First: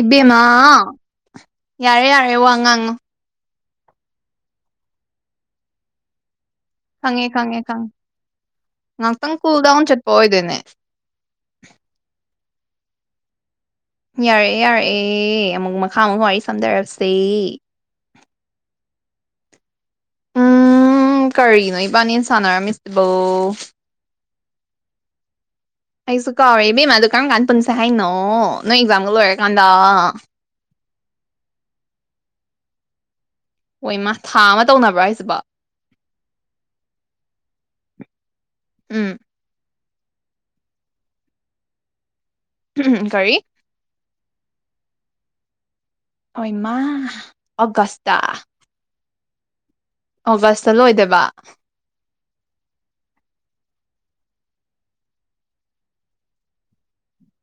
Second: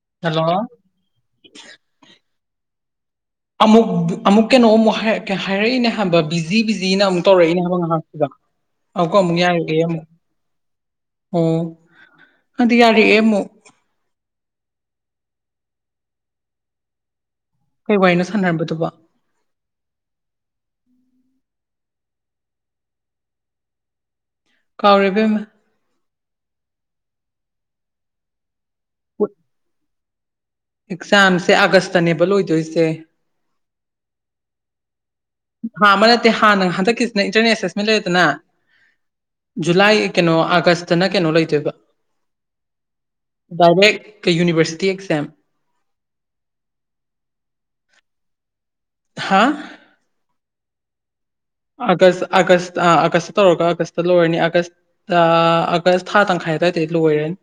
ꯏꯕꯦꯝꯃ ꯍꯜꯂꯣ ꯌꯥꯔꯦ ꯌꯥꯔꯦ ꯋꯥꯉꯥꯡꯉ ꯑꯃꯨꯛ ꯑꯃꯨꯛ ꯀꯩꯅꯣ ꯑꯃꯨꯛ ꯍꯥꯏꯔꯛꯏꯅꯦ ꯍꯥꯏꯕ ꯕꯤꯖꯤ ꯕꯤꯖꯤ꯫ ꯖꯤꯅ ꯑꯃꯨꯛ ꯈꯪꯉꯦ ꯈꯪꯉꯦ ꯇꯧꯔꯛꯏꯅꯦ ꯍꯥꯏꯕ ꯈꯪꯉꯦ ꯉꯥꯏꯍꯥꯛꯁꯤꯗ ꯑꯃꯨꯛꯀ ꯉꯥꯛꯇꯪ ꯑꯃꯨꯛ ꯀꯨꯜ ꯌꯥꯏꯔꯒꯦ ꯗꯥꯎꯟ ꯌꯦꯉꯣ꯫ ꯆꯠꯄ ꯑꯣꯏꯗꯣꯏꯅꯦ ꯑꯣ ꯑꯗꯨ ꯌꯥꯔꯛꯑꯦ ꯑꯃꯨꯛ꯫ ꯌꯥꯔꯛꯑꯦ ꯌꯥꯔꯛꯑꯦ ꯑꯃꯨꯛ ꯃꯈꯥ ꯑꯃꯨꯛ ꯋꯥꯔꯤ ꯁꯝꯗꯔꯁꯦ꯫ ꯀꯩ ꯋꯥꯏꯅꯣ ꯁꯥꯟꯅꯔꯝꯕꯗꯨꯕꯣ꯫ ꯎꯝ ꯀꯔꯤꯅꯣ ꯏꯕꯥꯅꯤꯅ ꯁꯥꯟꯅꯔꯝꯃꯤꯁꯤꯕꯣ꯫ ꯀꯥꯎꯔꯦꯕꯦꯝꯃ꯫ ꯑꯩꯁꯨ ꯀꯥꯎꯔꯦ ꯏꯕꯦꯝꯃꯥꯗ ꯀꯔꯝ ꯀꯥꯟ ꯄꯨꯟꯁꯦ ꯍꯥꯏꯅꯣ ꯅꯣꯏ ꯑꯦꯛꯖꯥꯝꯒ ꯂꯣꯏꯔꯀꯥꯟꯗ꯫ ꯑꯦꯛꯖꯥꯝꯁꯦ ꯑꯥꯒꯁꯇꯅꯦꯕ ꯂꯣꯏꯗꯣꯏꯁꯦ꯫ ꯍꯣꯏ ꯏꯃꯥ ꯊꯥ ꯑꯃ ꯇꯧꯅꯕ꯭ꯔꯥ ꯍꯥꯏꯁꯤꯕꯣ꯫ ꯍꯥ ꯑꯃ ꯅꯠꯇꯦ ꯍꯥꯟꯅ ꯍꯟꯗꯛꯀꯤꯁꯤꯅ ꯏꯟꯇꯔꯅꯦꯠ ꯑꯦꯁꯦꯁꯃꯦꯟ ꯂꯩꯔꯦꯗꯅ꯫ ꯎꯝ ꯖꯨꯂꯥꯏ ꯀꯩꯅꯣ ꯑꯥꯒꯁꯇꯅ ꯀꯩꯅꯣ ꯂꯩꯗꯣꯏꯕ ꯎꯝ ꯀꯔꯤ ꯗꯥꯏꯔꯦꯛ ꯀꯩ ꯌꯨꯅꯤꯚꯔꯁꯤꯇꯤ ꯑꯦꯛꯖꯥꯝ ꯑꯣꯏ ꯃꯥ ꯑꯣꯒꯁꯇ ꯍꯥꯥ ꯑꯣꯒꯁꯇ ꯂꯣꯏꯗꯕ ꯑꯥꯒꯁ ꯑꯥꯒꯁ ꯑꯥꯒꯁꯇ ꯇꯧꯔꯒ ꯑꯥꯒꯁꯇ ꯂꯣꯏꯔꯅꯤ ꯑꯥꯒꯁ ꯑꯥꯒꯁ ꯊꯥ ꯇꯪꯈꯥꯏ ꯑꯗꯨꯋꯥꯏꯗ ꯂꯣꯏꯔꯦꯅꯤ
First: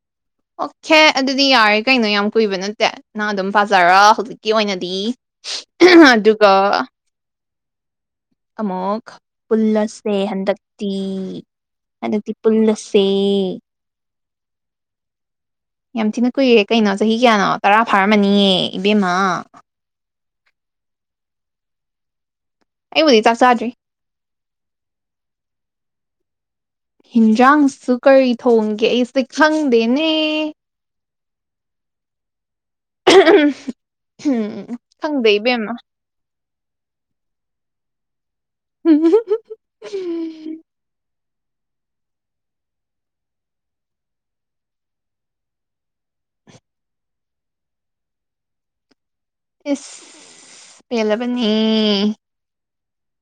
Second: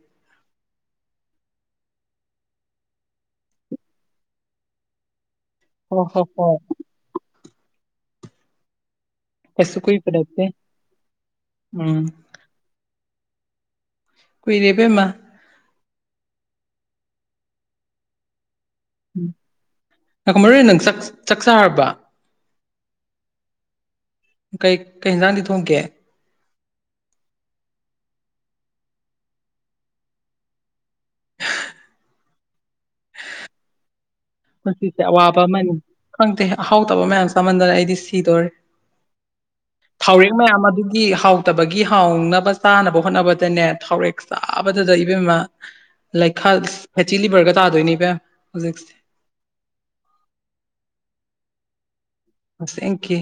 ꯑꯣꯀꯦ ꯑꯗꯨꯗꯤ ꯌꯥꯔꯦ ꯀꯩꯅꯣ ꯌꯥꯝ ꯀꯨꯏꯕ ꯅꯠꯇꯦ ꯅꯪ ꯑꯗꯨꯝ ꯄꯥꯖꯔ ꯍꯧꯖꯤꯛꯀꯤ ꯑꯣꯏꯅꯗꯤ ꯍꯣ ꯍꯣ ꯍꯣꯏ ꯑꯗꯨꯒꯒ ꯑꯃꯨꯛ ꯀꯩꯁꯨ ꯀꯨꯏꯕ ꯄꯨꯜꯂꯁꯦ ꯅꯠꯇꯦ ꯍꯟꯗꯛꯇꯤ ꯎꯝ ꯍꯟꯗꯛꯇꯤ꯫ ꯄꯨꯜꯂꯁꯦ꯫ ꯀꯨꯏꯔꯦꯕꯦꯃ꯫ ꯌꯥꯝ ꯊꯤꯅ ꯀꯨꯏꯔꯦ ꯀꯩꯅꯣ ꯆꯍꯤ ꯀꯌꯥꯅꯣ ꯇꯔꯥ ꯐꯥꯔꯝꯃꯅꯤꯌꯦ ꯏꯕꯦꯝꯃ꯫ ꯅꯥꯏꯈꯣ ꯃꯔꯨ ꯑꯣꯏꯅ ꯅꯪ ꯆꯥꯛ ꯆꯥꯔꯕ꯫ ꯑꯩꯕꯨꯗꯤ ꯆꯥꯛ ꯆꯥꯗ꯭ꯔꯤ꯫ ꯀꯩ ꯀꯩ ꯍꯦꯟꯁꯥꯡꯗꯤ ꯊꯣꯡꯒꯦ꯫ ꯍꯤꯟꯖꯥꯡꯁꯨ ꯀꯔꯤ ꯊꯣꯡꯒꯦ ꯑꯩꯁꯦ ꯈꯪꯗꯦꯅꯦ꯫ ꯎꯝ ꯄꯨꯟꯁꯤꯁꯦ ꯈꯪꯗꯦ ꯑꯋꯥꯕ ꯑꯃꯅꯤ ꯏꯕꯦꯝꯃ꯫ ꯈꯪꯗꯦ ꯑꯍꯥꯎꯇꯕ ꯃꯌꯥꯝ ꯆꯥꯃꯟꯗꯅ ꯑꯩꯗꯤ ꯁꯤꯗꯣꯔꯦ꯫ ꯎꯝ꯫ ꯊꯥꯎꯔꯦꯛ ꯃꯌꯥꯝ ꯑꯗꯨꯒꯤ ꯍꯥꯎꯇꯕꯒꯤ ꯍꯥꯎꯅꯕ ꯆꯥꯅꯕ ꯍꯣꯠꯅꯕꯗꯅꯦ ꯊꯥꯎꯔꯦꯛ꯫ ꯆꯥꯕꯗꯗ ꯏꯕꯦꯝꯃ ꯂꯩꯈꯥ ꯐꯦꯇꯤ ꯂꯤꯚꯔꯒ ꯇꯥꯗꯣꯏꯅꯤ ꯏꯕꯦꯝ ꯍꯧꯖꯤꯛꯁꯤ꯫ ꯏꯁ ꯄꯦꯜꯂꯕꯅꯤ꯫ ꯑꯁꯦꯡꯀꯤ꯫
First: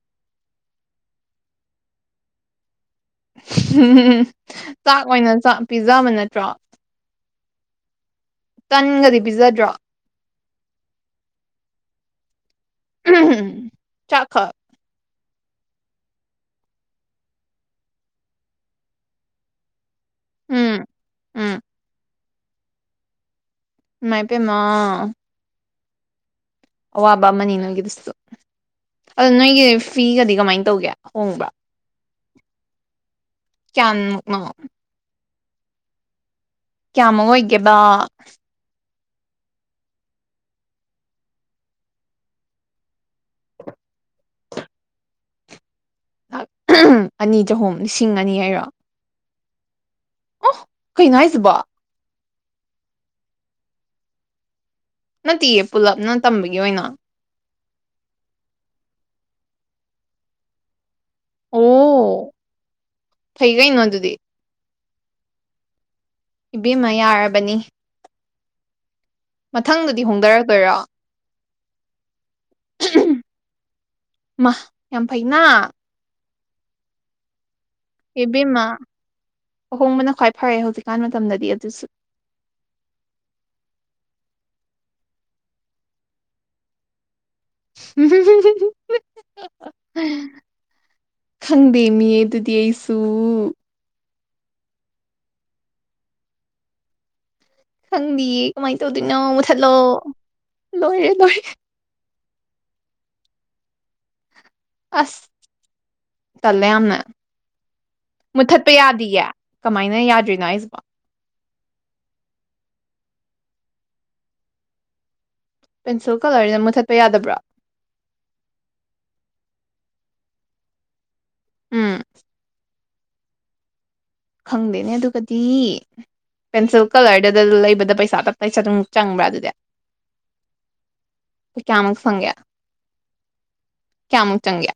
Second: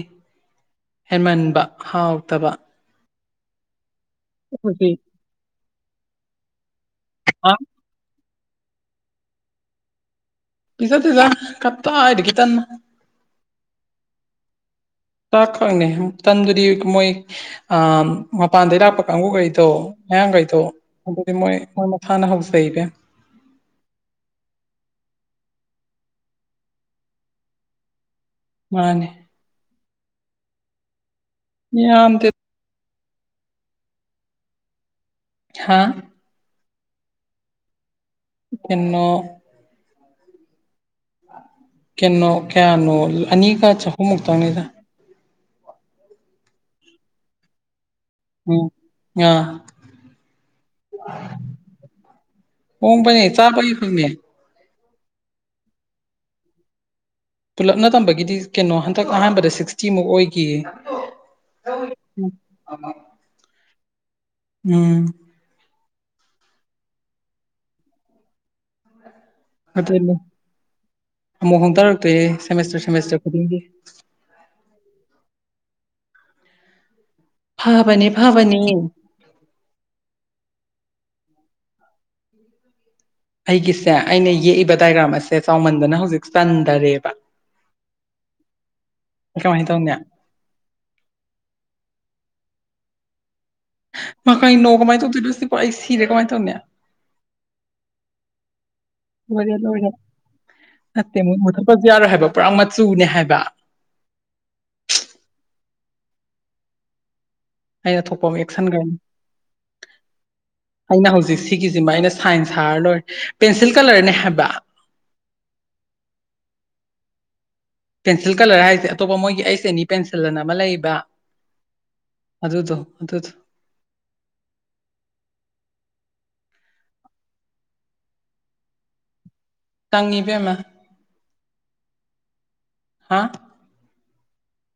ꯍꯦꯟꯃꯟꯕ ꯍꯥꯎꯇꯕ꯫ ꯎꯝ ꯍꯧꯖꯤꯛ ꯆꯥꯛ ꯑꯣꯏꯅ ꯆꯥꯛ ꯄꯤꯖꯥꯕ ꯅꯠꯇ꯭ꯔꯣ꯫ ꯑꯥ꯫ ꯇꯟꯒꯗꯤ ꯄꯤꯖꯗ꯭ꯔꯣ꯫ ꯄꯤꯖꯗꯦꯗ ꯀꯞꯇꯥꯏꯗꯒꯤ ꯇꯟꯅꯣ꯫ ꯆꯥꯛ ꯈꯛ꯫ ꯇꯥꯛꯈꯛꯅꯦ ꯇꯟꯗꯨꯗꯤ ꯃꯣꯏ꯫ ꯑ ꯃꯄꯥꯟꯗꯩ ꯂꯥꯛꯄ ꯀꯥꯡꯕꯨꯈꯩꯗꯣ꯫ ꯃꯌꯥꯡꯈꯩꯗꯣ ꯎꯝ ꯑꯗꯨꯗꯤ ꯎꯝ ꯃꯣꯏ ꯃꯣꯏ ꯃꯁꯥꯅ ꯍꯧꯖ ꯏꯕꯦꯝ꯫ ꯃꯥꯏ ꯄꯦꯃ꯫ ꯑꯋꯥꯕ ꯑꯃꯅꯤ ꯅꯪꯒꯤꯗꯨꯁꯨ꯫ ꯃꯥꯅꯦ꯫ ꯑꯗꯣ ꯅꯣꯏꯒꯤ ꯐꯤꯒꯗꯤ ꯀꯃꯥꯏꯅ ꯇꯧꯒꯦ ꯍꯣꯡꯕ꯭ꯔꯥ꯫ ꯝꯗ ꯀꯌꯥ ꯍꯥ ꯀꯌꯥꯃꯨꯛ ꯑꯣꯏꯒꯦꯕ ꯀꯟꯅꯣ ꯑ ꯀꯩꯅꯣ ꯀꯌꯥꯅꯣ ꯑꯅꯤꯒ ꯆꯍꯨꯝꯃꯨꯛꯇꯪꯅꯤꯗ ꯂꯥꯛ ꯑꯅꯤ ꯆꯍꯨꯝ ꯂꯤꯁꯤꯡ ꯑꯅꯤ ꯎꯝ ꯍꯥꯏꯔꯣ ꯑꯥ ꯑꯣ ꯀꯩꯅꯣ ꯍꯥꯏꯁꯤꯕꯣ ꯄꯣꯡꯕꯅꯤ ꯆꯥꯕꯒꯤ ꯐꯪꯅꯤ ꯅꯠꯇꯦꯌꯦ ꯄꯨꯂꯞꯅ ꯇꯝꯕꯒꯤ ꯑꯣꯏꯅ ꯄꯨꯂꯞꯅ ꯇꯝꯕꯒꯤꯗꯤ ꯀꯩꯅꯣ ꯍꯟꯗꯛ ꯑꯍꯥꯟꯕꯗ ꯁꯤꯛꯁꯇꯤꯃꯨꯛ ꯑꯣꯏꯒꯤꯌꯦ ꯑꯣ ꯐꯩ ꯀꯩꯅꯣ ꯑꯗꯨꯗꯤ ꯎꯝ ꯏꯕꯦꯝꯃ ꯌꯥꯔꯕꯅꯤ ꯃꯊꯪꯗꯗꯤ ꯑꯗꯨꯅꯤ ꯍꯣꯡꯗꯔꯛꯇꯣꯏꯔꯣ ꯑꯃꯨꯛ ꯍꯣꯡꯗꯔꯛꯇꯣꯏꯔꯦ ꯁꯦꯃꯦꯁꯇꯔ ꯁꯦꯃꯦꯁꯇꯔ ꯈꯨꯗꯤꯡꯒꯤ ꯃꯥ ꯌꯥꯝ ꯐꯩꯅ ꯐꯕꯅꯤ ꯏꯕꯦꯝꯃ ꯑꯍꯣꯡꯕꯅ ꯈ꯭ꯋꯥꯏ ꯐꯔꯦ ꯍꯧꯖꯤꯛꯀꯥꯟ ꯃꯇꯝꯗꯗꯤ ꯑꯗꯨꯁꯨ ꯑꯩꯒꯤꯁꯦ ꯑꯩꯅ ꯌꯦꯛꯏꯕ ꯗꯥꯏꯒ꯭ꯔꯥꯝ ꯑꯁꯦ ꯆꯥꯎꯃꯟꯗꯨꯅ ꯍꯧꯖꯤꯛ ꯆꯟꯗꯔꯦꯕ ꯀꯃꯥꯏꯅ ꯇꯧꯅꯤ [unintelligible] ꯈꯪꯗꯦꯃꯤ ꯑꯗꯨꯗꯤ ꯑꯩꯁꯨ ꯃꯥ ꯀꯩꯅꯣ ꯀꯃꯥꯏꯅ ꯇꯧꯗꯣꯏꯅꯣ ꯁꯤꯕꯣ ꯑꯩ ꯁꯤꯔꯦ ꯀꯃꯥꯏꯟ ꯇꯧꯅꯤ ꯈꯪꯗꯤꯌꯦ ꯀꯃꯥꯏꯅ ꯇꯧꯗꯣꯏꯅꯣ ꯂꯣꯏꯔꯦ ꯃꯨꯊꯠꯂꯣ ꯂꯣꯏꯔꯦ ꯂꯣꯏꯔꯦ ꯗꯤ ꯌꯥꯔꯣꯏ ꯍꯥꯏꯕ ꯄꯨꯔꯥ ꯃꯆꯨꯅꯦ ꯍꯥꯏꯕ ꯑꯁ ꯇꯜꯂꯦ ꯌꯥꯝꯅ ꯑꯩꯅ ꯊꯣꯛꯄ ꯑꯃ ꯃꯨꯠꯊꯠꯄ ꯌꯦꯛꯁꯟꯈ꯭ꯔꯅꯤ ꯌꯥꯗꯤꯌꯦ ꯀꯃꯥꯏꯅ ꯌꯥꯗ꯭ꯔꯤꯅꯣ ꯑꯩꯁꯤꯕꯣ ꯑꯩꯅ ꯍꯧꯖꯤꯛ ꯁꯤꯒꯤꯖꯤꯃ ꯑꯩꯅ ꯁꯥꯏꯟ ꯁꯥꯔ ꯂꯣꯏꯔꯦ ꯄꯦꯟꯁꯤꯜ ꯀꯂꯔꯅꯦ ꯍꯥꯏꯕ ꯄꯦꯟꯁꯤꯜ ꯀꯂꯔꯖꯤ ꯃꯨꯠꯊꯠꯄ ꯌꯥꯗꯕ꯭ꯔꯣ ꯄꯦꯟꯁꯤꯜ ꯀꯂꯔ ꯍꯥꯏꯔꯤꯖꯦ ꯑꯇꯣꯞꯄ ꯃꯣꯏꯒꯤ ꯑꯩꯁ ꯑꯦꯟꯅꯤ ꯄꯦꯟꯁꯤꯜ ꯑꯅ ꯑꯃ ꯂꯩꯕ ꯎꯝ ꯑꯗꯨꯗꯣ ꯑꯗꯨꯗꯣ ꯈꯪꯗꯦꯅꯦ ꯑꯗꯨꯒꯗꯤ ꯄꯦꯟꯁꯤꯜ ꯀꯂꯔꯗꯨꯗ ꯂꯩꯕꯗ ꯄꯩꯁꯥ ꯇꯞ ꯇꯥꯏ ꯑꯗꯨꯝ ꯆꯪ ꯆꯪꯕ꯭ꯔꯥ ꯑꯗꯨꯗꯤ ꯆꯪꯉꯤ ꯏꯕꯦꯝꯃꯥ ꯀꯌꯥꯃꯨꯛ ꯁꯪꯒꯦ ꯍꯥꯥ ꯀꯌꯥꯃꯨꯛ ꯆꯪꯒꯦ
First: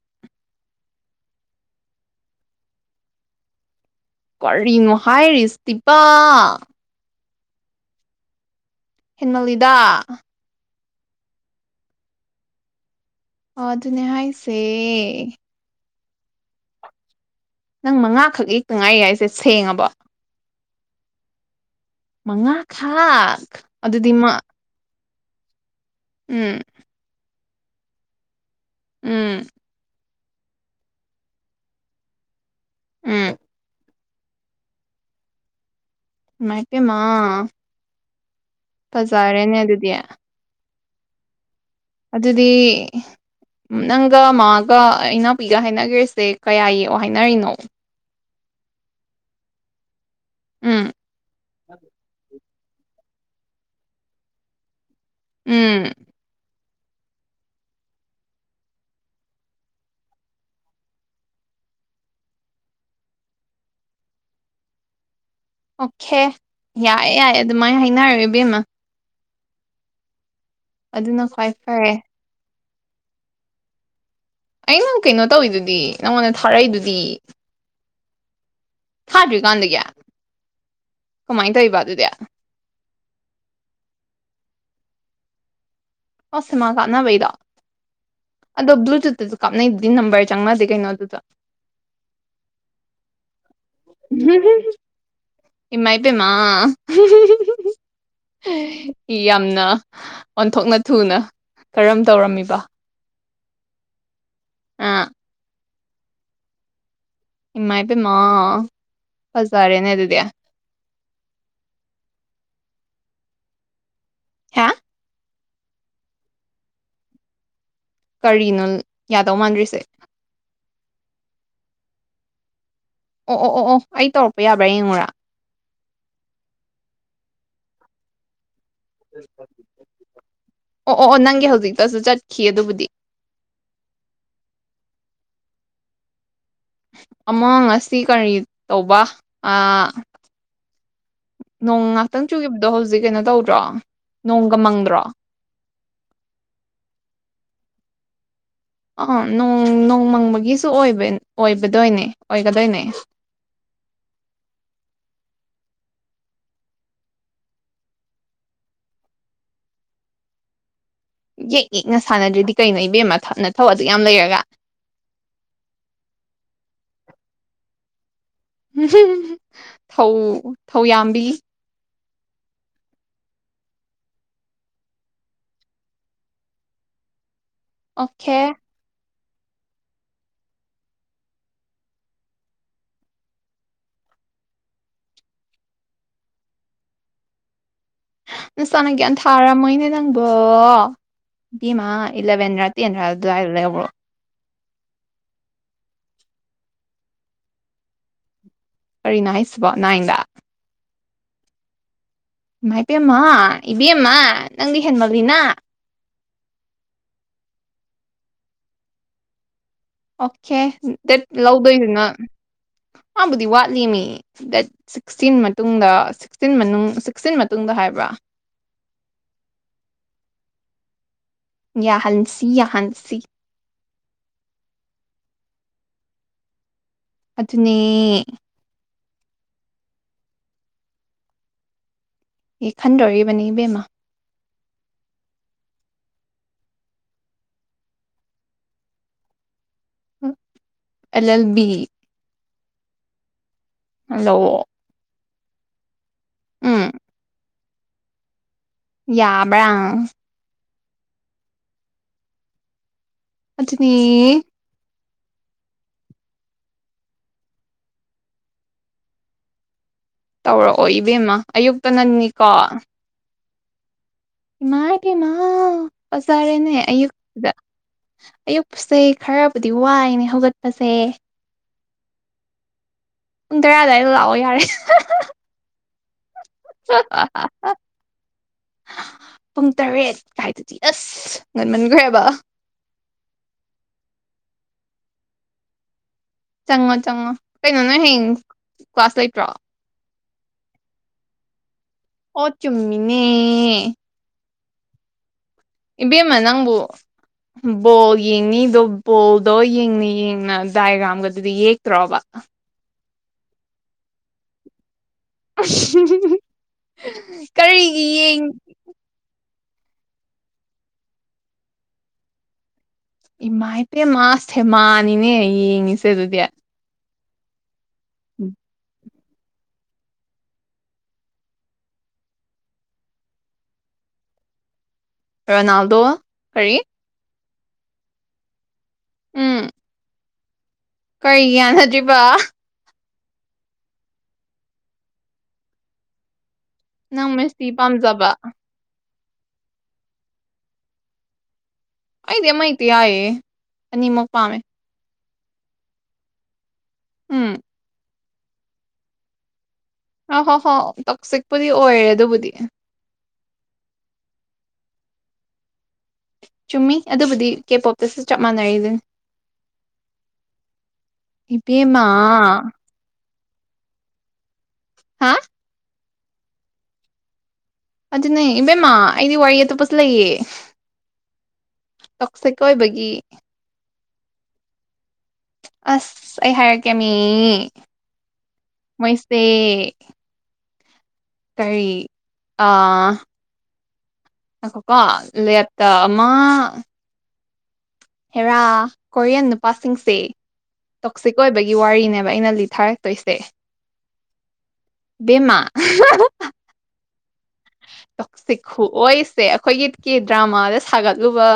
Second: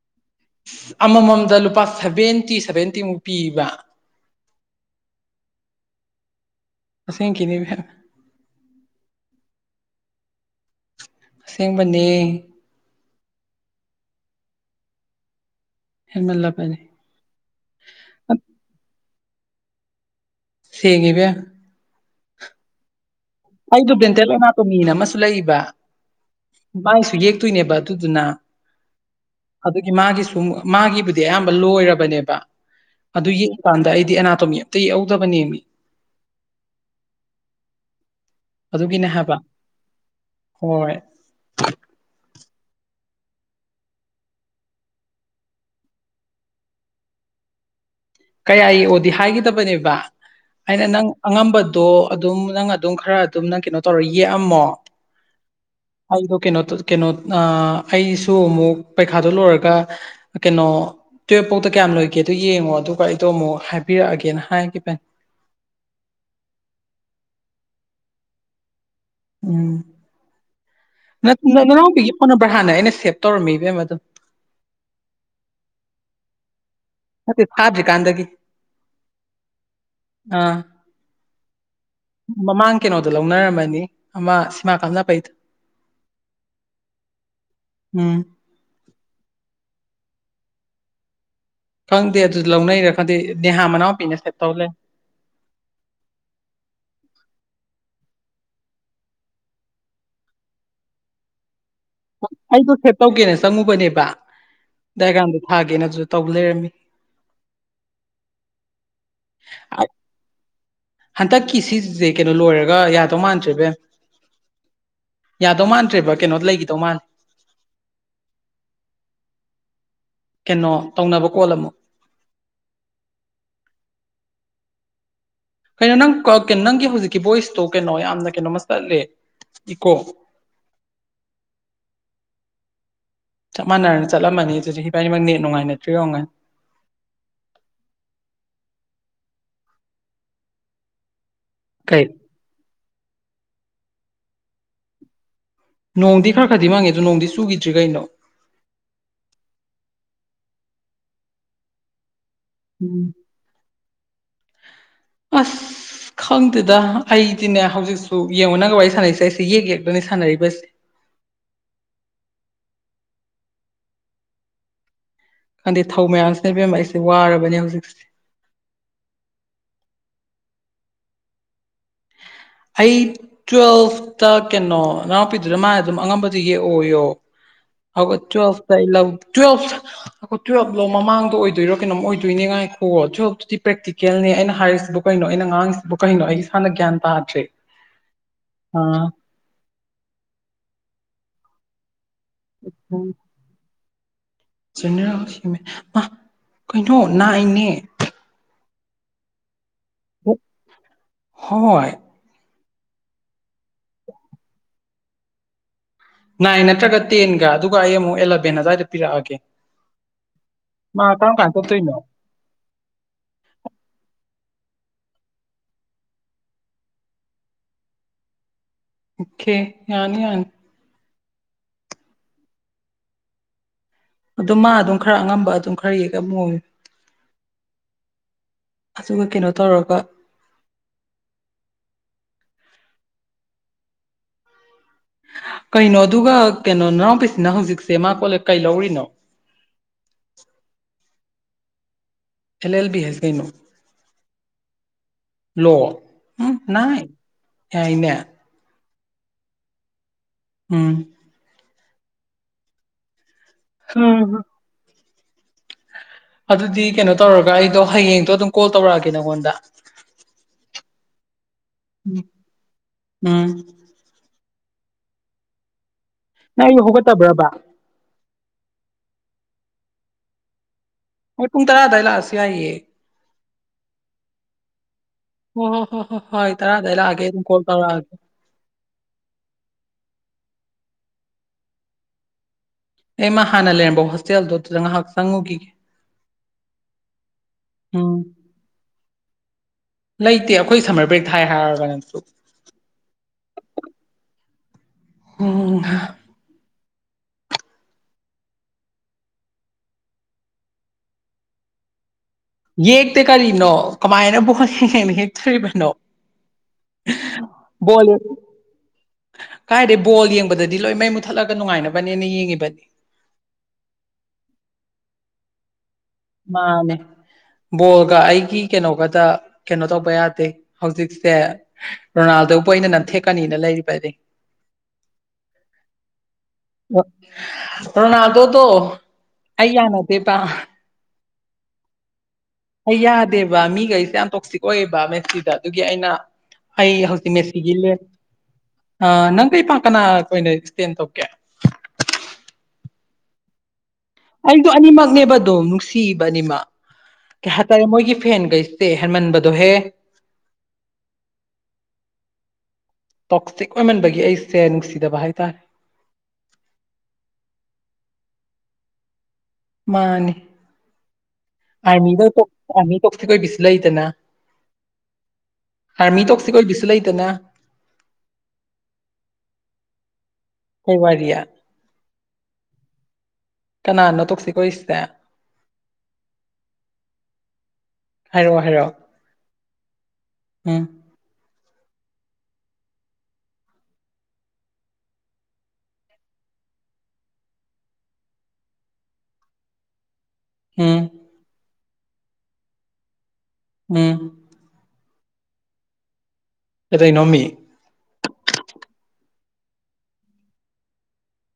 ꯑꯃꯃꯝꯗ ꯂꯨꯄꯥ ꯁꯚꯦꯟꯇꯤ ꯁꯚꯦꯟꯇꯤꯃꯨꯛ ꯄꯤꯕ ꯀꯔꯤꯅꯣ ꯍꯥꯏꯔꯤꯁꯤꯕꯣ ꯑꯁꯦꯡꯀꯤꯅꯤ ꯏꯕꯦꯝ ꯍꯦꯟꯃꯟꯂꯤꯗꯥ ꯑꯁꯦꯡꯕꯅꯦ ꯑꯥꯗꯨꯅꯦ ꯍꯥꯏꯁꯦ ꯍꯦꯟꯃꯜꯂꯥꯕꯅꯤ ꯅꯪ ꯃꯉꯥꯈꯛ ꯌꯦꯛꯇ ꯉꯥꯏ ꯍꯥꯏꯁꯦ ꯁꯦꯡꯉꯕꯣ ꯁꯦꯡꯉꯦ ꯏꯕꯦꯝ ꯃꯉꯥ ꯈꯥꯛ ꯑꯩꯗꯣ ꯕꯦꯟꯇꯦꯜ ꯑꯦꯅꯥꯇꯣꯃꯤꯅ ꯑꯃꯁꯨ ꯂꯩꯕ ꯎꯝ ꯃꯥꯏꯁꯨ ꯌꯦꯛꯇꯣꯏꯅꯦꯕ ꯑꯗꯨꯗꯨꯅ ꯎꯝ ꯑꯗꯨꯒꯤ ꯃꯥꯒꯤꯁꯨ ꯃꯥꯒꯤꯕꯨꯗꯤ ꯑꯌꯥꯝꯕ ꯂꯣꯏꯔꯕꯅꯦꯕ ꯎꯝ ꯑꯗꯨ ꯌꯦꯛꯀꯥꯟꯗ ꯑꯩꯗꯤ ꯑꯦꯅꯥꯇꯣꯃꯤ ꯑꯝꯇꯥ ꯌꯦꯎꯧꯗꯕꯅꯦꯝꯃꯤ ꯏꯃꯥꯏ ꯄꯦꯝꯃꯥ ꯑꯗꯨꯒꯤꯅꯦ ꯍꯥꯏꯕ ꯑꯗꯨꯗꯤ ꯍꯣꯏ ꯑꯗꯨꯗꯤ ꯅꯪꯒ ꯃꯥꯒ ꯏꯅꯥꯎꯄꯤꯒ ꯍꯥꯏꯅꯒꯔꯤꯁꯦ ꯀꯌꯥ ꯌꯦꯛꯑꯣ ꯍꯥꯏꯅꯔꯤꯅꯣ ꯀꯌꯥ ꯌꯦꯛꯑꯣꯗꯤ ꯍꯥꯏꯒꯗꯕꯅꯦꯕ ꯑꯩꯅ ꯎꯝ ꯅꯪ ꯑꯉꯝꯕꯗꯣ ꯑꯗꯨꯝ ꯅꯪ ꯑꯗꯨꯝ ꯈꯔ ꯑꯗꯨꯝ ꯅꯪ ꯀꯩꯅꯣ ꯇꯧꯔ ꯌꯦꯛꯑꯝꯃꯣ ꯎꯝ ꯑꯩꯗꯣ ꯀꯩꯅꯣ ꯀꯩꯅꯣ ꯑꯩꯁꯨ ꯑꯃꯨꯛ ꯄꯩꯈꯥꯗꯣ ꯂꯣꯏꯔꯒ ꯀꯩꯅꯣ ꯇꯨꯋꯜꯐ ꯐꯧꯗ ꯀꯌꯥꯝ ꯂꯣꯏꯒꯦꯗꯣ ꯌꯦꯡꯉꯣ ꯑꯗꯨꯒ ꯑꯩꯗꯣ ꯑꯃꯨꯛ ꯍꯥꯏꯕꯤꯔꯛꯑꯒꯦꯅ ꯍꯥꯏꯒꯤꯕꯅꯤ ꯑꯣꯀꯦ ꯌꯥꯏꯌꯦ ꯌꯥꯏꯌꯦ ꯑꯗꯨꯃꯥꯏꯅ ꯍꯥꯏꯅꯔ ꯏꯕꯦꯝꯃ ꯎꯝ ꯑꯗꯨꯅ ꯈ꯭ꯋꯥꯏ ꯅꯠꯇꯗ ꯐꯔꯦ ꯅꯅꯥꯎꯄꯤꯒꯤ ꯐꯣꯟ ꯅꯝꯕꯔ ꯍꯥꯟꯅ ꯑꯩꯅ ꯁꯦꯞ ꯇꯧꯔꯝꯃꯤ ꯏꯕꯦꯝ ꯑꯗꯨꯝ ꯑꯩꯅ ꯀꯩꯅꯣ ꯇꯧꯋꯤꯗꯨꯗꯤ ꯅꯪꯉꯣꯟꯗ ꯊꯥꯔꯛꯏꯗꯨꯗꯤ ꯐꯥꯗ꯭ꯔꯤꯀꯥꯟꯗꯒꯤ ꯊꯥꯗ꯭ꯔꯤꯀꯥꯟꯗꯒꯤ ꯑꯥ ꯀꯃꯥꯏꯅ ꯇꯧꯔꯤꯕ ꯑꯗꯨꯗꯤ ꯃꯃꯥꯡ ꯀꯩꯅꯣꯗꯣ ꯂꯧꯅꯔꯝꯃꯅꯤ ꯑꯃ ꯁꯤꯃꯥ ꯀꯥꯞꯅ ꯕꯩꯗꫭ ꯑꫭ ꯁꯤꯃꯥ ꯀꯥꯞꯅꯕꯩꯗꫭ ꯎꯨꯝ ꯑꯗꯣ ꯕ꯭ꯂꯨꯇꯨꯠꯇꯁꯨ ꯀꯥꯞꯅꯩꯗꯨꯗꯤ ꯅꯝꯕꯔ ꯆꯪꯅꯗꯦ ꯀꯩꯅꯣ ꯑꯗꯨꯗ ꯈꯪꯗꯦ ꯑꯗꯨ ꯂꯧꯅꯩꯔꯥ ꯈꯪꯗꯦ ꯅꯦꯍꯥ ꯃꯅꯥꯎꯄꯤꯅ ꯁꯦꯠ ꯇꯧ ꯂꯩꯔꯝꯃꯦ ꯏꯃꯥꯏ ꯄꯦꯃꯥ ꯍꯨꯝ ꯌꯥꯝꯅ ꯑꯣꯟꯊꯣꯛꯅ ꯊꯨꯅ ꯀꯔꯝ ꯇꯧꯔꯝꯃꯤꯕ ꯑꯩꯗꯣ ꯁꯦꯞ ꯇꯧꯒꯦꯅ ꯆꯪꯉꯨꯕꯅꯦꯕ ꯑꯥ ꯗꯥꯏꯒꯥꯝꯗꯣ ꯊꯥꯒꯦꯅ ꯑꯗꯨꯗ ꯇꯧꯕ ꯂꯩꯔꯝꯃꯤ ꯏꯃꯥꯏ ꯄꯦꯃ ꯐꯖꯔꯦꯅꯦ ꯑ- ꯑꯗꯨꯗꯤ ꯍꯟꯗꯛꯀꯤ ꯁꯤꯁꯦ ꯀꯩꯅꯣ ꯂꯣꯏꯔꯒ ꯌꯥꯗꯧ ꯃꯥꯟꯗꯔꯦ ꯑꯕꯦꯝꯃꯥ ꯍꯥꯏ ꯌꯥꯗꯧ ꯃꯥꯟꯗ꯭ꯔꯦꯕ ꯀꯩꯅꯣ ꯂꯩꯈꯤꯗꯧ ꯃꯥꯜꯂꯦ ꯀꯔꯤꯅꯣ ꯌꯥꯗꯧ ꯃꯥꯟꯗ꯭ꯔꯤꯁꯦ ꯀꯩꯅꯣ ꯇꯧꯅꯕ ꯀꯣꯜꯂꯝ ꯑꯃꯨꯛ ꯑꯣ ꯑꯣ ꯑꯣ ꯑꯣ ꯑꯩ ꯇꯧꯔꯛꯄ ꯌꯥꯕ꯭ꯔꯥ ꯌꯦꯡꯉꯨꯔꯥ ꯀꯩꯅꯣ ꯅꯪ ꯅꯪꯒꯤ ꯍꯧꯖꯤꯛꯀꯤ ꯚꯣꯏꯁꯇꯣ ꯀꯩꯅꯣ ꯌꯥꯝꯅ ꯀꯩꯅꯣꯃꯥ ꯑꯣ ꯑꯣ ꯑꯣ ꯅꯪꯒꯤ ꯍꯧꯖꯤꯛꯇꯁꯨ ꯆꯠꯈꯤ ꯑꯗꯨꯕꯨꯗꯤ ꯆꯞ ꯃꯥꯟꯅꯔꯅ ꯆꯠꯂꯝꯃꯅꯤ ꯑꯗꯨꯗꯤ ꯏꯕꯥꯅꯤꯃꯛ ꯅꯦꯠ ꯅꯨꯡꯉꯥꯏꯅꯗ꯭ꯔꯤ ꯑꫭꯏꯔꯝꯅꯤ ꯑꯃ ꯉꯁꯤ ꯀꯔꯤ ꯇꯧꯕ ꯅꯣꯡ ꯀꯩ ꯉꯍꯥꯛꯇꯪ ꯆꯨꯈꯤꯕꯗꯣ ꯍꯧꯖꯤꯛ ꯀꯩꯅꯣ ꯇꯧꯗ꯭ꯔꯣ ꯅꯣꯡꯒ ꯃꯪꯗ꯭ꯔꯣ ꯅꯣꯡꯗꯤ ꯈꯔ ꯈꯔꯗꯤ ꯃꯥꯡꯉꯦ ꯑꯗꯨ ꯅꯣꯡꯗꯤ ꯆꯨꯒꯤꯗ꯭ꯔꯤ ꯀꯩꯅꯣ ꯑꯥ ꯅꯣꯡ ꯅꯣꯡꯃꯪꯕꯒꯤꯁꯨꯕ ꯑꯣꯏꯕꯗꯣꯏꯅꯦ ꯑꯣꯏꯒꯗꯣꯏꯅꯦ ꯑꯁ ꯈꯪꯗꯦꯗ ꯑꯩꯗꯤꯅꯦ ꯍꯧꯖꯤꯛꯁꯨ ꯌꯦꯡꯉꯣꯅꯒ ꯋꯥꯔꯤ ꯁꯥꯟꯅꯔꯤꯁꯦ ꯑꯩꯁꯦ ꯌꯦꯛ ꯌꯦꯛꯇꯅꯤ ꯁꯥꯟꯅꯔꯤꯕꯁꯦ ꯌꯦꯛ ꯌꯦꯛꯅ ꯁꯥꯟꯅꯗ꯭ꯔꯗꯤ ꯀꯩꯅꯣ ꯏꯕꯦꯝꯃ ꯊꯞꯅ ꯅꯊꯧ ꯑꯗꯨ ꯌꯥꯝ ꯂꯩꯔꯒ ꯍꯥꯏꯗꯤ ꯊꯧ ꯃꯌꯥꯝꯁꯤꯅ ꯑꯕꯦꯝꯃ ꯑꯩꯁꯦ ꯋꯥꯔꯕꯅꯦ ꯍꯧꯖꯤꯛꯁꯦ ꯐꯥꯎ ꯐꯥꯎꯌꯥꯝꯕꯤ ꯑꯩ ꯇꯨꯋꯦꯜꯐꯇ ꯀꯩꯅꯣ ꯏꯅꯥꯎꯄꯤꯗꯨꯅ ꯃꯥ ꯑꯗꯨꯝ ꯑꯉꯝꯕꯗꫭ ꯌꯦꯛꯑꯣꯌꯣ [inaudible] ꯑꯣ ꯑꯣꯀꯦ ꯇꯨꯋꯦꯜꯕ ꯂꯣ ꯃꯃꯥꯡꯗꯣ ꯑꯣꯏꯗꯣꯏꯔꯣ ꯀꯩꯅꯣꯝ ꯑꯣꯏꯗꯣꯏꯅꯤ ꯉꯥꯏꯈꯣ ꯇꯨꯋꯦꯜꯕꯇꯨꯗꯤ ꯄ꯭ꯔꯦꯛꯇꯤꯀꯦꯜꯅꯦ ꯑꯩꯅ ꯍꯥꯏꯔꯤꯁꯤꯕꯨ ꯀꯩꯅꯣ ꯑꯩꯅ ꯑꯉꯥꯡꯁꯤꯕꯨ ꯀꯩꯅꯣ ꯑꯩ ꯏꯁꯥꯅ ꯒ꯭ꯌꯥꯟ ꯇꯥꯗ꯭ꯔꯦ ꯅꯆꯥꯅ ꯒꯌꯥꯟ ꯊꯥꯔꯥꯃꯩꯅ ꯅꯪꯕꯣ ꯕꯤꯃꯥꯏ ꯏꯂꯕꯦꯟꯗꯔꯥ ꯇꯦꯟꯗ꯭ꯔꯥ ꯑꯗꯨꯋꯥꯏꯗ ꯂꯩꯕ꯭ꯔꯣ ꯀꯩꯅꯣ ꯅꯥꯏꯅꯦ ꯀꯔꯤꯅꫭ ꯍꯥꯏꯁꯤꯕꫭ ꯅꯥꯏꯅꯥ ꯍꯣꯏ ꯃꯥꯏ ꯄꯃ ꯏꯕꯦꯝꯃ ꯅꯪꯗꯤ ꯍꯦꯟꯃꯜꯂꯤꯅ ꯅꯥꯏꯟ ꯅꯠꯇ꯭ꯔꯒ ꯇꯦꯟꯒ ꯑꯗꯨꯒ ꯑꯩ ꯑꯃꯨꯛ ꯑꯦꯂꯚꯦꯟ ꯑꯗꯨ꯭ꯋꯥꯏꯗ ꯄꯤꯔꯛꯑꯒꯦ ꯑꯣꯀꯦ ꯃꯥ ꯗꯦꯠ ꯀꯔꯝ ꯀꯥꯟ ꯆꯠꯇꯣꯏꯅꯣ ꯂꯧꯗꯣꯏꯗꯨꯅ ꯃꯥꯕꯨꯗꯤ ꯋꯥꯠꯂꯤ ꯃꯤ ꯗꯦꯠ ꯁꯤꯛꯁꯇꯤꯟ ꯃꯇꯨꯡꯗ ꯁꯤꯛꯁꯇꯤꯟ ꯃꯅꯨꯡ ꯁꯤꯛꯁꯇꯤꯟ ꯃꯇꯨꯡꯗ ꯍꯥꯏꯕ꯭ꯔꯥ ꯑꯣꯀꯦ ꯌꯥꯅꯤ ꯌꯥꯅꯤ ꯌꯥ ꯍꯟꯁꯤ ꯌꯥ ꯍꯟꯁꯤ ꯑꯗꯨ ꯃꯥ ꯑꯗꯨꯝ ꯈꯔ ꯑꯉꯝꯕ ꯑꯗꯨꯝ ꯈꯔ ꯌꯦꯛꯒ ꯑꯃ ꯃꯣꯌꯨ꯫ ꯑꯗꯨꯅꯦ ꯑꯗꯨꯒ ꯀꯩꯅꯣ ꯇꯧꯔꯒ ꯌꯦꯛꯍꯟꯗꯣꯔꯤꯕꯅꯤ ꯏꯕꯦꯝꯃꯥ ꯀꯩꯅꯣ ꯑꯗꯨꯒ ꯀꯩꯅꯣ ꯅꯅꯥꯎꯄꯤꯁꯤꯅ ꯍꯧꯖꯤꯛꯁꯦ ꯃꯥ ꯀꯣꯂ ꯀꯩ ꯂꯧꯔꯤꯅꯣ? L L B L L B ꯍꯥꯏꯁꯦ ꯀꯩꯅꯣ? ꯂꯣ ꯂꯣ ꯎꯝ ꯅꯥꯏ ꯌꯥꯏꯅꯦ꯫ ꯌꯥꯕ꯭ꯔꯥ? ꯎꯝ ꯑꯗꯨꯅꯤ ꯍꯝ ꯑꯗꯨꯗꯤ ꯀꯩꯅꯣ ꯇꯧꯔꯒ ꯑꯩꯗꯣ ꯍꯌꯦꯡꯗꯣ ꯑꯗꯨꯝ ꯀꯣꯜ ꯇꯧꯔꯛꯑꯒꯦ ꯅꯉꯣꯟꯗ꯫ ꯇꯧꯔꯛꯑꯣ ꯏꯕꯦꯝꯃ ꯑꯌꯨꯛꯇ ꯅꯟꯅꯤꯀꯣ꯫ ꯎꯝ ꯏꯃꯥꯏ ꯄꯦꯝꯃꯥ ꯅꯪ ꯐꯖꯔꯦꯅꯦ ꯑꯩ ꯍꯧꯒꯠꯇꯕ꯭ꯔꯕ ꯑꯌꯨꯛꯇ ꯑꯌꯨꯛꯁꯦ ꯈꯔꯕꯨꯗꯤ ꯋꯥꯏꯅꯦ ꯍꯧꯒꯠꯄꯁꯦ꯫ ꯍꯣꯏ ꯄꯨꯡ ꯇꯔꯥ ꯑꯗꯥꯏ ꯂꯥꯛꯑꯁꯨ ꯌꯥꯏꯌꯦ꯫ ꯄꯨꯡ ꯇꯔꯥ ꯑꯗꯨꯋꯥꯏꯗ ꯂꯥꯛꯑꯣ ꯌꯥꯔꯦ꯫ ꯎꯝ ꯎꯝ ꯍꯣꯏ ꯇꯔꯥ ꯗꯥꯏ ꯂꯥꯛꯑꯒꯦ ꯀꯣꯜ ꯇꯧꯔꯒꯦ꯫ ꯄꯨꯡ ꯇꯔꯦꯠ ꯀꯥꯏꯗꯗꯤ ꯑꯁ ꯉꯟꯃꯟꯈ꯭ꯔꯦꯕ꯫ ꯑꯩ ꯃꯥ ꯍꯥꯟꯅ ꯂꯩꯔꯝꯕ ꯍꯣꯁꯇꯦꯜꯗꯣ ꯑꯗꯨꯗ ꯉꯥꯏꯍꯥꯛ ꯆꯪꯉꯨꯈꯤꯒꯦ꯫ ꯆꯪꯉꯣ- ꯆꯪꯉꯣ ꯀꯩꯅꯣ ꯅꯣꯏ ꯎꯝ ꯍꯌꯦꯡ ꯀ꯭ꯂꯥꯁ ꯂꯩꯇ꯭ꯔꯣ? ꯂꯩꯇꯦ ꯑꯩꯈꯣꯏ ꯁꯝꯃꯔ ꯕ꯭ꯔꯦꯛ ꯊꯥꯏ ꯍꯥꯏꯔꯒ ꯅꯪꯁꯨ꯫ ꯑꯣ ꯆꯨꯝꯃꯤꯅꯦ ꯎꯝ ꯏꯕꯦꯝꯃ ꯅꯪꯕꯨ ꯕꯣꯜ ꯌꯦꯡꯅꯤꯗꯣ ꯕꯣꯜꯗꯣ ꯌꯦꯡꯅ- ꯌꯦꯡꯅ ꯗꯥꯏꯒ꯭ꯔꯥꯝꯒꯗꯨꯗꯤ ꯌꯦꯛꯇ꯭ꯔꯣꯕ? ꯌꯦꯛꯇꯦ ꯀꯔꯤꯅꯣ ꯀꯃꯥꯏꯅꯕꯨ [unintelligible] ꯇ꯭ꯔꯤꯕꯅꯣ ꯀꯔꯤꯒꯤ ꯕꯣꯜ ꯌꯦꯡ ꯀꯥꯏꯗꯩ ꯕꯣꯜ ꯌꯦꯡꯕꯗꯗꯤ ꯂꯣꯏ ꯃꯩ ꯃꯨꯠꯊꯠꯂꯒ ꯅꯨꯡꯉꯥꯏꯅꯕꯅꯦꯅ ꯌꯦꯡꯉꯤꯕꯅꯤ꯫ ꯏꯃꯥꯏ ꯄꯦꯝꯃꯥ ꯁꯦꯃꯥꯥꯅꯤꯅꯦ ꯌꯦꯡꯉꯤꯁꯦ ꯑꯗꯨꯗꯤ꯫ ꯃꯥꯅꯤ ꯕꯣꯜꯒ ꯑꯩꯒꯤ ꯀꯩꯅꯣꯒ ꯇ ꯀꯩꯅꯣ ꯇꯧꯕ ꯌꯥꯗꯦ ꯍꯧꯖꯤꯛꯁꯦ ꯔꯣꯅꯥꯜꯗꯕꯨ ꯑꯩꯅ ꯅꯝꯊꯦꯛꯀꯅꯤꯅ ꯂꯩꯔꯤꯕꯅꯤ꯫ ꯔꯣꯅꯥꯜꯗꯣ ꯀꯔꯤ? ꯔꯣꯅꯥꯜꯗꯣꯗꯣ ꯑꯩ ꯌꯥꯅꯗꯦꯕ꯫ ꯀꯩꯒꯤ ꯌꯥꯅꯗ꯭ꯔꯤꯕ? ꯑꯩ ꯌꯥꯗꯦꯕ ꯃꯤꯈꯩꯁꯦ ꯌꯥꯝ ꯇꯣꯛꯁꯤꯛ ꯑꯣꯏꯌꯦꯕ ꯃꯦꯁꯤꯗ ꯑꯗꯨꯒꯤ ꯑꯩꯅ ꯑꯩ ꯍꯧꯖꯤꯛ ꯅꯪ ꯃꯤꯁꯇꯤ ꯃꯦꯁꯤꯒꯤ ꯂꯦꯞ ꯄꯥꯝꯖꯕ ꯑꯩ ꯅꯪ ꯀꯔꯤ ꯄꯥꯝ ꯀꯅꯥ ꯏꯁꯇꯦꯟ ꯇꯧꯒꯦ? ꯑꯩꯗꯤ ꯑꯃ ꯍꯦꯛꯇꯥ ꯌꯥꯑꯦ꯫ ꯑꯩꯗꯣ ꯑꯅꯤꯃꯛꯅꯦꯕ ꯑꯗꯨꯝ ꯅꯨꯡꯁꯤꯕ ꯑꯅꯤꯃꯛ ꯀꯩ ꯎꯝ ꯍꯥꯏꯇꯥꯔꯦ ꯃꯣꯏꯒꯤ ꯐꯦꯟꯒꯩ ꯁꯦ ꯍꯦꯟꯃꯟꯕꯗꯨꯣꯍꯦ! ꯑ ꯍꯣ ꯍꯣ ꯇꯣꯛꯁꯤꯛꯄꯨꯗꯤ ꯑꯣꯏꯔꯦ ꯑꯗꯨꯕꯨꯗꯤ꯫ ꯇꯣꯛꯁꯤꯛ ꯑꯣꯏꯃꯟꯕꯒꯤ ꯑꯩꯁꯦ ꯅꯨꯡꯁꯤꯗꯕ ꯍꯥꯏꯇꯥꯔꯦ꯫ ꯆꯨꯝꯃꯤ ꯑꯗꯨꯕꯨꯗꯤ ꯀꯦ ꯄꯣꯞꯇꯁꯨ ꯆꯞ ꯃꯥꯟꯅꯔꯤ ꯑꯗꯨꯅꯤ꯫ ꯃꯥꯅꯦ ꯏꯕꯦꯝꯃ ꯑꯥꯔꯃꯤꯗ ꯇꯣꯛ ꯑꯥꯔꯃꯤ ꯇꯣꯛꯁꯦ ꯀꯣꯏꯕꯤꯁꯨ ꯂꯩꯗꯅ꯫ ꯍꯥ ꯑꯥꯔꯃꯤ ꯇꯣꯛꯁꯤꯛ ꯑꯣꯏꯕꯁꯨ ꯂꯩꯗꯅ꯫ ꯑꯗꯨꯅꯦ ꯏꯕꯦꯝꯃ ꯑꯩꯗꯤ ꯋꯥꯔꯤ ꯑꯇꯣꯞꯄꯁꯨ ꯂꯩꯌꯦ꯫ ꯀꯩ ꯋꯥꯔꯤꯔꯤ ꯇꯣꯛꯁꯤꯛ ꯑꯣꯏꯕꯒꯤ ꯀꯅꯥꯅꯣ ꯇꯣꯛꯁꯤ ꯀꯣꯔꯤꯁꯦ ꯑꯁ ꯑꯩ ꯍꯥꯏꯔꯛꯀꯦ ꯃꯤ ꯍꯥꯏꯔꯛꯑꯣ ꯍꯥꯏꯔꯛꯑꯣ ꯃꯣꯏꯁꯦ ꯎꯝ ꯀꯔꯤ ꯑ ꯑꯈꯣ ꯀꯣ ꯂꯦꯞꯇ ꯑꯃ ꯍꯦꯔꯥ ꯀꯣꯔꯤꯌꯟ ꯅꯨꯄꯥꯁꯤꯡꯁꯦ ꯍꯝ ꯀꯛꯁꯤꯛ ꯑꯣꯏꯕꯒꯤ ꯋꯥꯔꯤꯅꯦꯕ ꯑꯩꯅ ꯂꯤꯠ ꯊꯥꯔꯛꯇꯣꯏꯁꯦ ꯎꯝ ꯕꯤꯃꯥ ꯑꯇꯩ ꯅꯣꯃꯤ ꯇꯣꯛꯁꯤ ꯈꯨꯑꯣꯁꯦ ꯑꯩꯈꯣꯏꯒꯤ ꯀ ꯗ꯭ꯔꯃꯥꯗ ꯁꯥꯒꯠꯂꯨꯕ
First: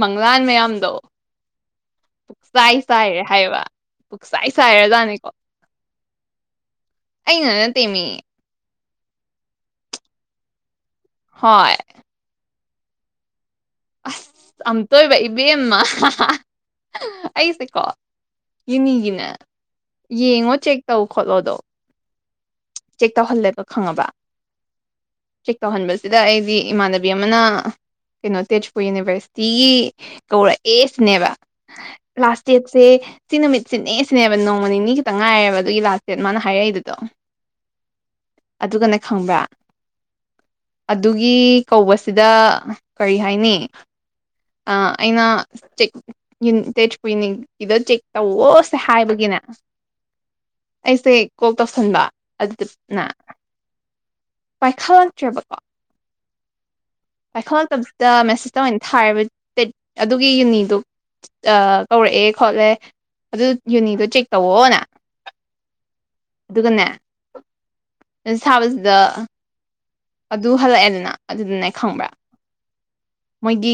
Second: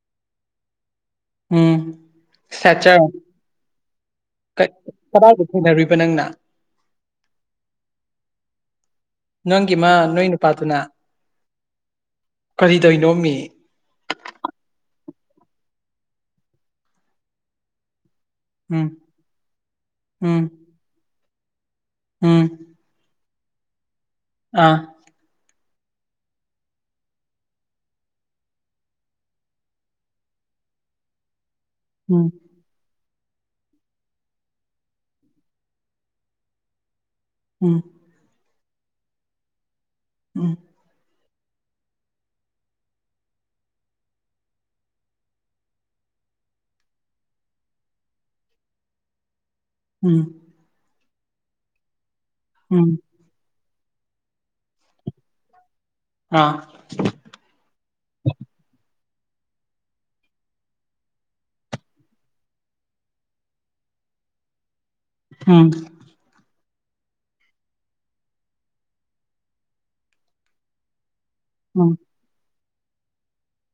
ꯃꯪꯂꯥꯟ ꯃꯌꯥꯝꯗꯣ ꯎꯝ ꯄꯨꯛꯆꯥꯏ ꯁꯦꯇꯔ ꯆꯥꯏꯔꯦ ꯍꯥꯏꯌꯦꯕ ꯄꯨꯛꯆꯥꯏ ꯁꯥꯏꯔꯖꯥꯠꯅꯤꯀꯣ ꯀꯗꯥꯏꯗ ꯊꯦꯡꯅꯔꯨꯏꯕ ꯅꯪꯅ ꯑ ꯉ ꯇꯃꯤ ꯅꯪꯒꯤ ꯃꯥ ꯅꯣꯏꯅꯨ ꯄꯥꯗꯨꯅ ꯍꯣꯏ ꯀꯔꯤꯗꯧꯏꯅꯣ ꯃꯤ ꯑꯁ ꯑꯝꯇꯣꯏꯕ ꯏꯕꯦꯝꯃ ꯑꯩꯁꯦꯀꯣ ꯎꯝ ꯏꯅꯤꯒꯤꯅꯦ ꯎꯝ ꯌꯦꯡꯉꯣ ꯆꯦꯛ ꯇꯧ ꯈꯣꯠꯂꯣꯗꯣ ꯎꯝ ꯆꯦꯛ ꯇꯧꯍꯜꯂꯦꯕ ꯈꯪꯉꯕ ꯑ ꯆꯦꯛ ꯇꯧꯍꯟꯕꯁꯤꯗ ꯑꯩꯗꯤ ꯏꯃꯥꯟꯅꯕꯤ ꯑꯃꯅ ꯀꯩꯅꯣ ꯇꯦꯆ ꯑꯩꯈꯣꯏ ꯌꯨꯅꯤꯚꯔꯁꯤꯇꯤꯒꯤ ꯀꯧꯔꯛꯑꯦ ꯁꯤꯅꯦꯕ ꯎꯝ ꯂꯥꯁ ꯗꯦꯠꯁꯦ ꯁꯤ ꯅꯨꯃꯤꯠꯁꯤꯦꯅꯦ ꯁꯤꯅꯦꯕ ꯅꯣꯡꯃ ꯅꯤꯅꯤ ꯈꯤꯛꯇꯪ ꯉꯥꯏꯔꯦꯕ ꯑꯗꯨꯒꯤ ꯂꯥꯁꯁꯦꯠ ꯃꯥꯅ ꯍꯥꯏꯔꯛꯏꯗꯨꯗꯣ ꯎꯝ ꯑꯗꯨꯒꯅ ꯈꯪꯕ꯭ꯔꯥ ꯎꯝ ꯑꯗꯨꯒꯤ ꯀꯧꯕꯁꯤꯗ ꯀꯔꯤ ꯍꯥꯏꯅꯤ ꯑ ꯑꯩꯅ ꯇꯦꯁ ꯀꯨꯂꯤꯅꯤꯛꯀꯤꯗꯣ ꯆꯦꯛ ꯇꯧꯋꯣꯁꯦ ꯍꯥꯏꯕꯒꯤꯅꯦ ꯎꯝ ꯑꯩꯁꯦ ꯀꯜ ꯇꯧꯁꯟꯕ ꯎꯝ ꯑꯗꯨꯗꯅ ꯄꯥꯏꯈꯠꯂꯛꯇ꯭ꯔꯦꯕꯀꯣ ꯑ ꯄꯥꯏꯈꯠꯂꯁꯤꯗ ꯃꯦꯁꯦꯁꯇ ꯑꯣꯏꯅ ꯊꯥꯦꯕ ꯇꯦꯠ ꯑꯗꯨꯒꯤ ꯌꯨꯅꯤꯗꯨ ꯀꯧꯔꯛꯑꯦ ꯈꯣꯠꯂꯦ ꯑꯗꯨ ꯌꯨꯅꯤꯗꯣ ꯆꯦꯛ ꯇꯧꯋꯑꯣꯅ ꯎꯝ ꯑꯗꯨꯒꯅꯦ ꯁꯥꯕꯁꯤꯗ ꯑꯗꯨ ꯍꯜꯂꯛꯑꯦꯗꯅ ꯑꯗꯨꯗꯨꯅ ꯎꯝ ꯈꯪꯕ꯭ꯔꯥ ꯃꯣꯏꯒꯤ